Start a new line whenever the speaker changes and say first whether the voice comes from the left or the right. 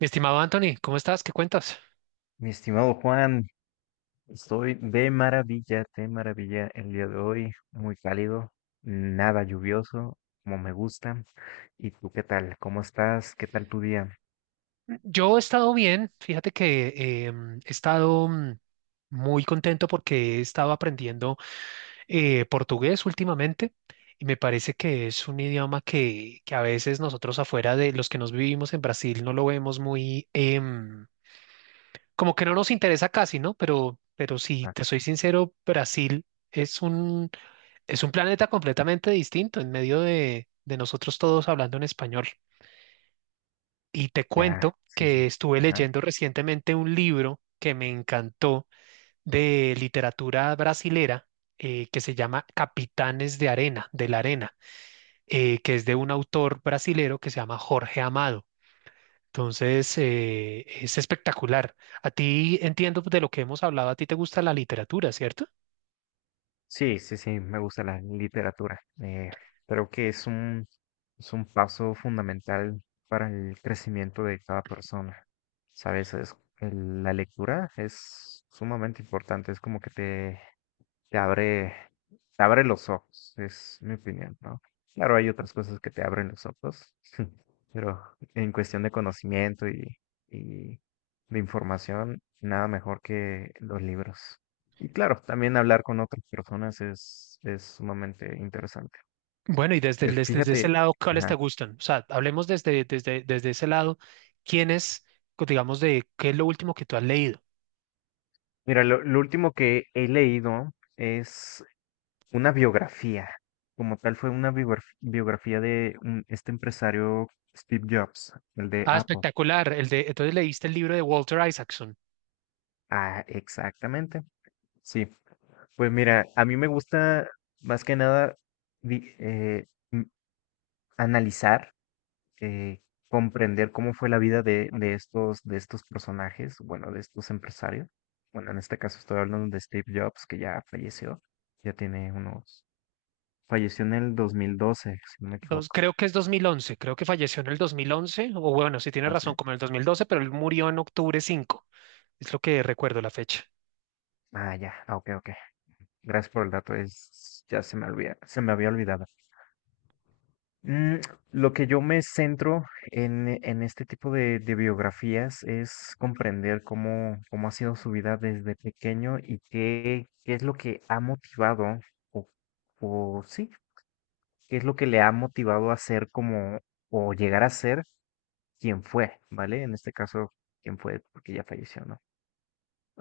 right: Mi estimado Anthony, ¿cómo estás? ¿Qué cuentas?
left: Mi estimado Juan, estoy de maravilla el día de hoy, muy cálido, nada lluvioso, como me gusta. ¿Y tú qué tal? ¿Cómo estás? ¿Qué tal tu día?
right: Yo he estado bien, fíjate que he estado muy contento porque he estado aprendiendo portugués últimamente y me parece que es un idioma que a veces nosotros afuera de los que nos vivimos en Brasil no lo vemos muy, como que no nos interesa casi, ¿no? Pero si
left: Ah,
right: te soy sincero, Brasil es un, es un planeta completamente distinto en medio de nosotros todos hablando en español. Y te
left: ya,
right: cuento
left: sí,
right: que
left: sí.
right: estuve
left: Ajá.
right: leyendo recientemente un libro que me encantó de literatura brasilera que se llama Capitanes de Arena, de la Arena, que es de un autor brasilero que se llama Jorge Amado. Entonces, es espectacular. A ti entiendo de lo que hemos hablado, a ti te gusta la literatura, ¿cierto?
left: Sí, sí, sí, me gusta la literatura. Creo que es es un paso fundamental para el crecimiento de cada persona. Sabes, la lectura es sumamente importante, es como que te abre, te abre los ojos, es mi opinión, ¿no? Claro, hay otras cosas que te abren los ojos, pero en cuestión de conocimiento y de información, nada mejor que los libros. Y claro, también hablar con otras personas es sumamente interesante.
right: Bueno, y desde, el- desde, desde ese
left: Fíjate,
right: lado, ¿cuáles te
left: ajá.
right: gustan? O sea, hablemos desde ese lado, ¿quiénes, digamos, de qué es lo último que tú has leído?
left: Mira, lo último que he leído es una biografía, como tal fue una biografía de este empresario Steve Jobs, el de
right: Ah,
left: Apple.
right: espectacular. El de, entonces leíste el libro de Walter Isaacson.
left: Ah, exactamente. Sí, pues mira, a mí me gusta más que nada di- eh, m- analizar, eh, comprender cómo fue la vida de estos personajes, bueno, de estos empresarios. Bueno, en este caso estoy hablando de Steve Jobs, que ya falleció, ya tiene unos, falleció en el 2012 si no me equivoco.
right: Creo que es 2011. Creo que falleció en el 2011. O bueno, si tienes
left: ¿Ah, sí?
right: razón, como en el 2012, pero él murió en octubre 5. Es lo que recuerdo la fecha.
left: Ah, ya, ah, ok, ok. Gracias por el dato, es, ya se me olvida, se me había olvidado. Mm, lo que yo me centro en este tipo de biografías es comprender cómo, cómo ha sido su vida desde pequeño y qué, qué es lo que ha motivado, o, o sí, qué es lo que le ha motivado a ser como, o llegar a ser quien fue, ¿vale? En este caso, quien fue, porque ya falleció, ¿no?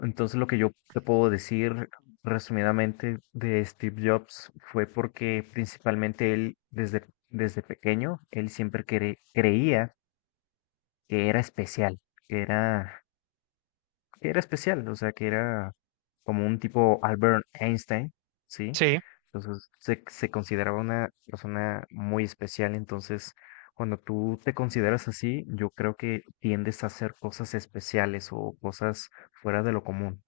left: Entonces, lo que yo te puedo decir resumidamente de Steve Jobs fue porque principalmente él, desde, desde pequeño, él siempre creía que era especial, que era, que era especial, o sea, que era como un tipo Albert Einstein, ¿sí?
right: Sí,
left: Entonces, se consideraba una persona muy especial, entonces, cuando tú te consideras así, yo creo que tiendes a hacer cosas especiales o cosas fuera de lo común.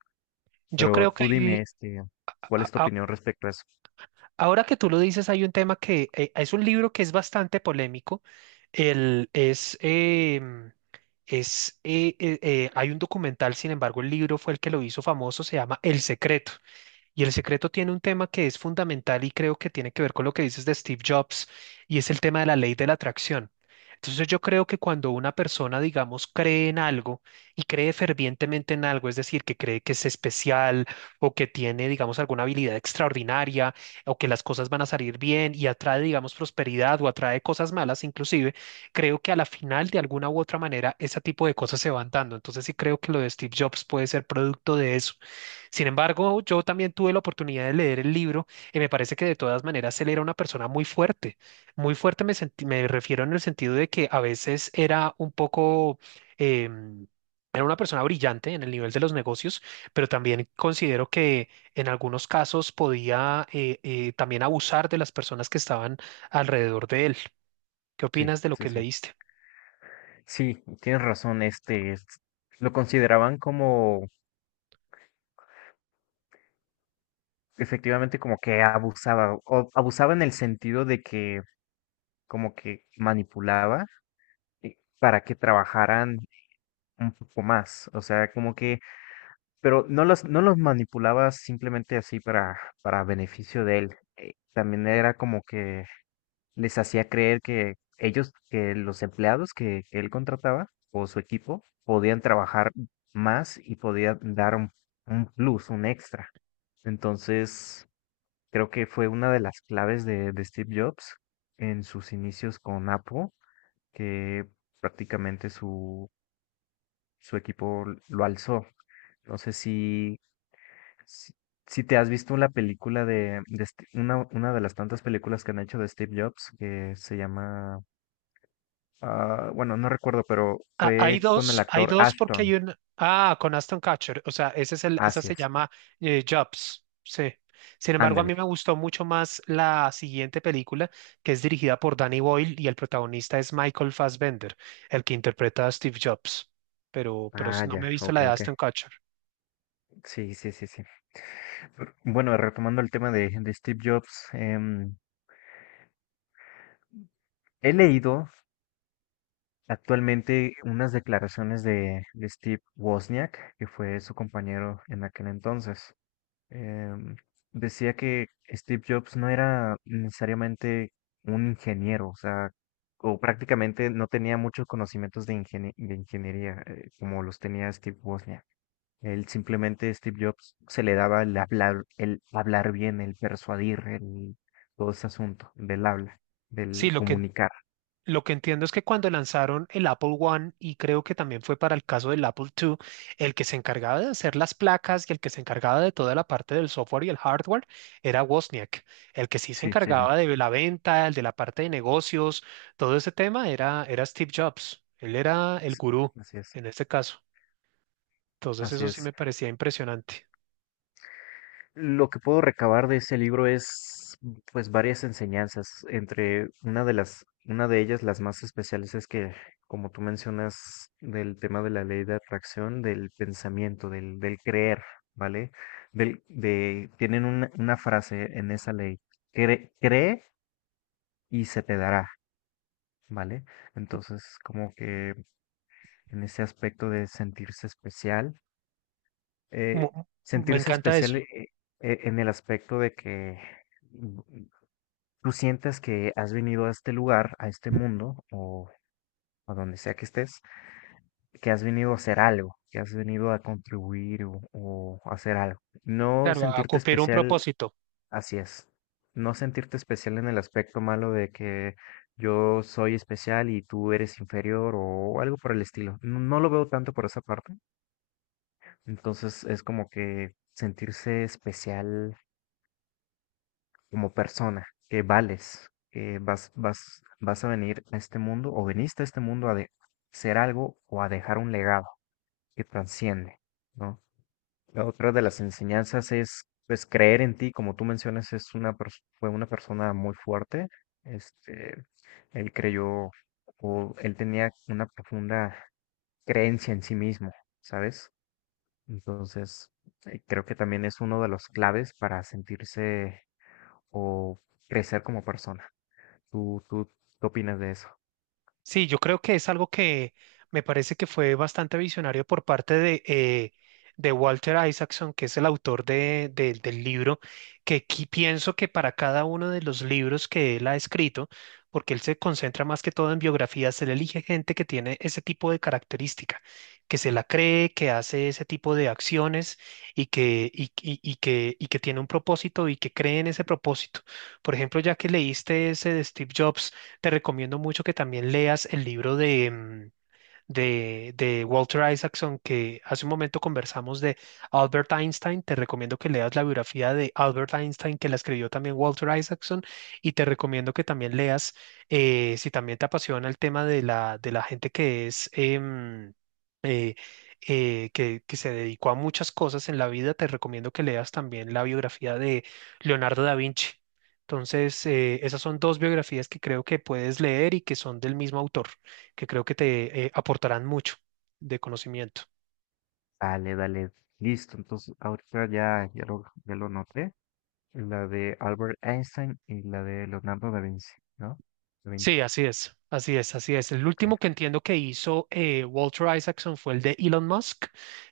right: yo
left: Pero
right: creo que
left: tú dime, este, ¿cuál
right: a-
left: es tu
right: a-
left: opinión respecto a eso?
right: ahora que tú lo dices, hay un tema que es un libro que es bastante polémico. El, es, em, es, hay un documental, sin embargo, el libro fue el que lo hizo famoso, se llama El Secreto. Y el secreto tiene un tema que es fundamental y creo que tiene que ver con lo que dices de Steve Jobs y es el tema de la ley de la atracción. Entonces yo creo que cuando una persona, digamos, cree en algo y cree fervientemente en algo, es decir, que cree que es especial o que tiene, digamos, alguna habilidad extraordinaria o que las cosas van a salir bien y atrae, digamos, prosperidad o atrae cosas malas inclusive, creo que a la final, de alguna u otra manera, ese tipo de cosas se van dando. Entonces sí creo que lo de Steve Jobs puede ser producto de eso. Sin embargo, yo también tuve la oportunidad de leer el libro y me parece que de todas maneras él era una persona muy fuerte. Muy fuerte me refiero en el sentido de que a veces era un poco... em, Era una persona brillante en el nivel de los negocios, pero también considero que en algunos casos podía también abusar de las personas que estaban alrededor de él. ¿Qué
left: Sí,
right: opinas de lo
left: sí,
right: que
left: sí.
right: leíste?
left: Sí, tienes razón, lo consideraban como, efectivamente, como que abusaba, o abusaba en el sentido de que como que manipulaba para que trabajaran un poco más, o sea, como que, pero no no los manipulaba simplemente así para beneficio de él, también era como que les hacía creer que ellos, que los empleados que él contrataba o su equipo podían trabajar más y podían dar un plus, un extra. Entonces, creo que fue una de las claves de Steve Jobs en sus inicios con Apple, que prácticamente su, su equipo lo alzó. No sé si, si te has visto la película de una de las tantas películas que han hecho de Steve Jobs, que se llama. Ah, bueno, no recuerdo, pero
right: Ah,
left: fue con el
right: hay
left: actor
right: dos porque hay
left: Ashton.
right: un... Ah, con Aston Catcher, o sea, ese es el, esa
left: Así
right: se
left: es.
right: llama Jobs, sí. Sin embargo, a
left: Ándale.
right: mí me gustó mucho más la siguiente película, que es dirigida por Danny Boyle y el protagonista es Michael Fassbender, el que interpreta a Steve Jobs. Pero
left: Ah,
right: no
left: ya,
right: me he visto la
left: ok,
right: de
left: ok.
right: Aston Catcher.
left: Sí, sí, sí, sí. Bueno, retomando el tema de Steve Jobs, he leído actualmente unas declaraciones de Steve Wozniak, que fue su compañero en aquel entonces. em, Decía que Steve Jobs no era necesariamente un ingeniero, o sea, o prácticamente no tenía muchos conocimientos de ingeniería, como los tenía Steve Wozniak. Él simplemente, Steve Jobs, se le daba el hablar bien, el persuadir, el, todo ese asunto del habla,
right: Sí,
left: del
right: lo que
left: comunicar.
right: Lo que entiendo es que cuando lanzaron el Apple One, y creo que también fue para el caso del Apple II, el que se encargaba de hacer las placas y el que se encargaba de toda la parte del software y el hardware era Wozniak. El que sí se
left: Sí, sí, sí.
right: encargaba de la venta, el de la parte de negocios, todo ese tema era Steve Jobs. Él era el
left: Sí,
right: gurú
left: así es,
right: en este caso. Entonces
left: así
right: eso sí me
left: es.
right: parecía impresionante.
left: Lo que puedo recabar de ese libro es, pues, varias enseñanzas. Entre una de las, una de ellas, las más especiales, es que, como tú mencionas, del tema de la ley de atracción, del pensamiento, del creer, ¿vale? Tienen una frase en esa ley, cree, cree y se te dará, ¿vale? Entonces, como que en ese aspecto de sentirse especial, eh,
right: Mu- Me
left: sentirse
right: encanta
left: especial,
right: eso.
left: en el aspecto de que tú sientes que has venido a este lugar, a este mundo, o a donde sea que estés, que has venido a hacer algo, que has venido a contribuir o hacer algo. No
right: Claro, a
left: sentirte
right: cumplir un
left: especial,
right: propósito.
left: así es. No sentirte especial en el aspecto malo de que yo soy especial y tú eres inferior o algo por el estilo. No, no lo veo tanto por esa parte. Entonces es como que sentirse especial como persona, que vales, que vas a venir a este mundo o veniste a este mundo a ser algo o a dejar un legado que trasciende, ¿no? La otra de las enseñanzas es, pues, creer en ti, como tú mencionas, es una fue una persona muy fuerte, este, él creyó o él tenía una profunda creencia en sí mismo, ¿sabes? Entonces, creo que también es uno de los claves para sentirse o crecer como persona. ¿Tú qué opinas de eso?
right: Sí, yo creo que es algo que me parece que fue bastante visionario por parte de Walter Isaacson, que es el autor del libro, que pienso que para cada uno de los libros que él ha escrito, porque él se concentra más que todo en biografías, él elige gente que tiene ese tipo de característica, que se la cree, que hace ese tipo de acciones y que tiene un propósito y que cree en ese propósito. Por ejemplo, ya que leíste ese de Steve Jobs, te recomiendo mucho que también leas el libro de Walter Isaacson, que hace un momento conversamos de Albert Einstein. Te recomiendo que leas la biografía de Albert Einstein, que la escribió también Walter Isaacson. Y te recomiendo que también leas, si también te apasiona el tema de la gente que es... eh, que se dedicó a muchas cosas en la vida, te recomiendo que leas también la biografía de Leonardo da Vinci. Entonces, esas son dos biografías que creo que puedes leer y que son del mismo autor, que creo que te aportarán mucho de conocimiento.
left: Dale, dale. Listo, entonces ahorita ya lo noté. La de Albert Einstein y la de Leonardo da Vinci, ¿no? Da Vinci,
right: Sí, así es, así es, así es. El
left: ok.
right: último que entiendo que hizo Walter Isaacson fue el de Elon Musk,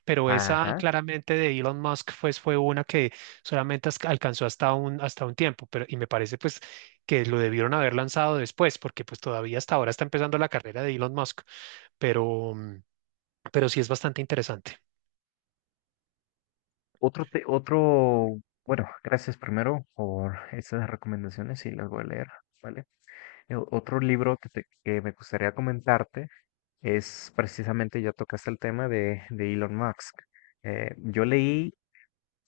right: pero esa
left: Ajá.
right: claramente de Elon Musk pues, fue una que solamente alcanzó hasta hasta un tiempo, pero y me parece pues que lo debieron haber lanzado después, porque pues todavía hasta ahora está empezando la carrera de Elon Musk, pero, pero sí es bastante interesante.
left: Otro, bueno, gracias primero por esas recomendaciones y las voy a leer, ¿vale? El otro libro que me gustaría comentarte es precisamente, ya tocaste el tema de Elon Musk. Yo leí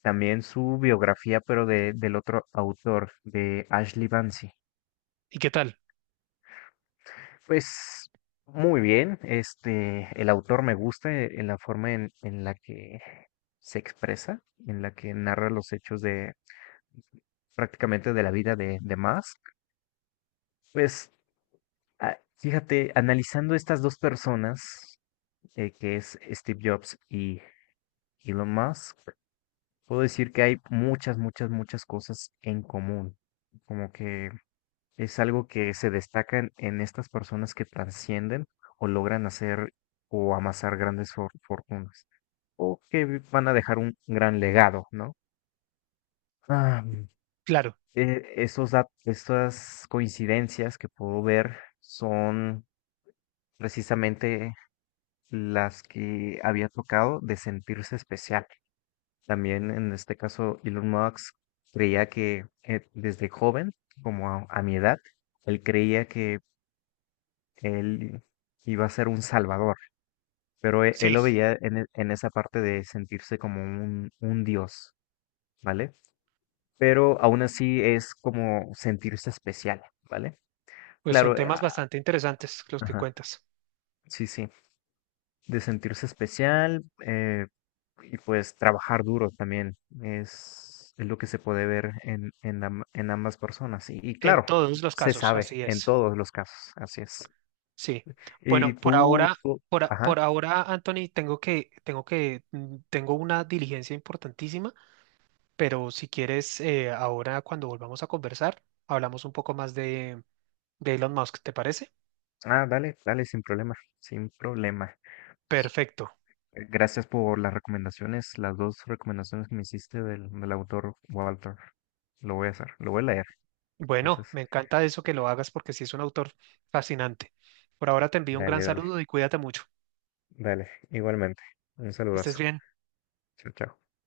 left: también su biografía, pero del otro autor, de Ashley Bansi.
right: ¿Y qué tal?
left: Pues muy bien, este, el autor me gusta, en la forma en la que se expresa, en la que narra los hechos de prácticamente de la vida de Musk. Pues ah, fíjate, analizando estas dos personas, que es Steve Jobs y Elon Musk, puedo decir que hay muchas, muchas, muchas cosas en común. Como que es algo que se destaca en estas personas que trascienden o logran hacer o amasar grandes fortunas o que van a dejar un gran legado, ¿no? Ah,
right: Claro,
left: estas coincidencias que puedo ver son precisamente las que había tocado de sentirse especial. También en este caso Elon Musk creía que, desde joven, como a mi edad, él creía que él iba a ser un salvador, pero él
right: sí,
left: lo veía en esa parte de sentirse como un dios, ¿vale? Pero aún así es como sentirse especial, ¿vale?
right: pues son
left: Claro,
right: temas
left: ah,
right: bastante interesantes los que
left: ajá,
right: cuentas.
left: sí, sí, de sentirse especial, y pues trabajar duro también es lo que se puede ver en ambas personas. Y
right: En
left: claro,
right: todos los
left: se
right: casos,
left: sabe
right: así
left: en
right: es.
left: todos los casos, así es.
right: Sí.
left: Y
right: Bueno, por ahora,
left: ajá.
right: por ahora, Anthony, tengo una diligencia importantísima, pero si quieres, ahora cuando volvamos a conversar, hablamos un poco más de Elon Musk, ¿te parece?
left: Ah, dale, dale, sin problema, sin problema. Pues,
right: Perfecto.
left: gracias por las recomendaciones, las dos recomendaciones que me hiciste del autor Walter. Lo voy a hacer, lo voy a leer.
right: Bueno,
left: Entonces,
right: me encanta eso que lo hagas porque sí es un autor fascinante. Por ahora te envío un gran
left: dale, dale,
right: saludo y cuídate mucho.
left: dale. Igualmente, un
right: Estés
left: saludazo.
right: bien.
left: Chao, chao.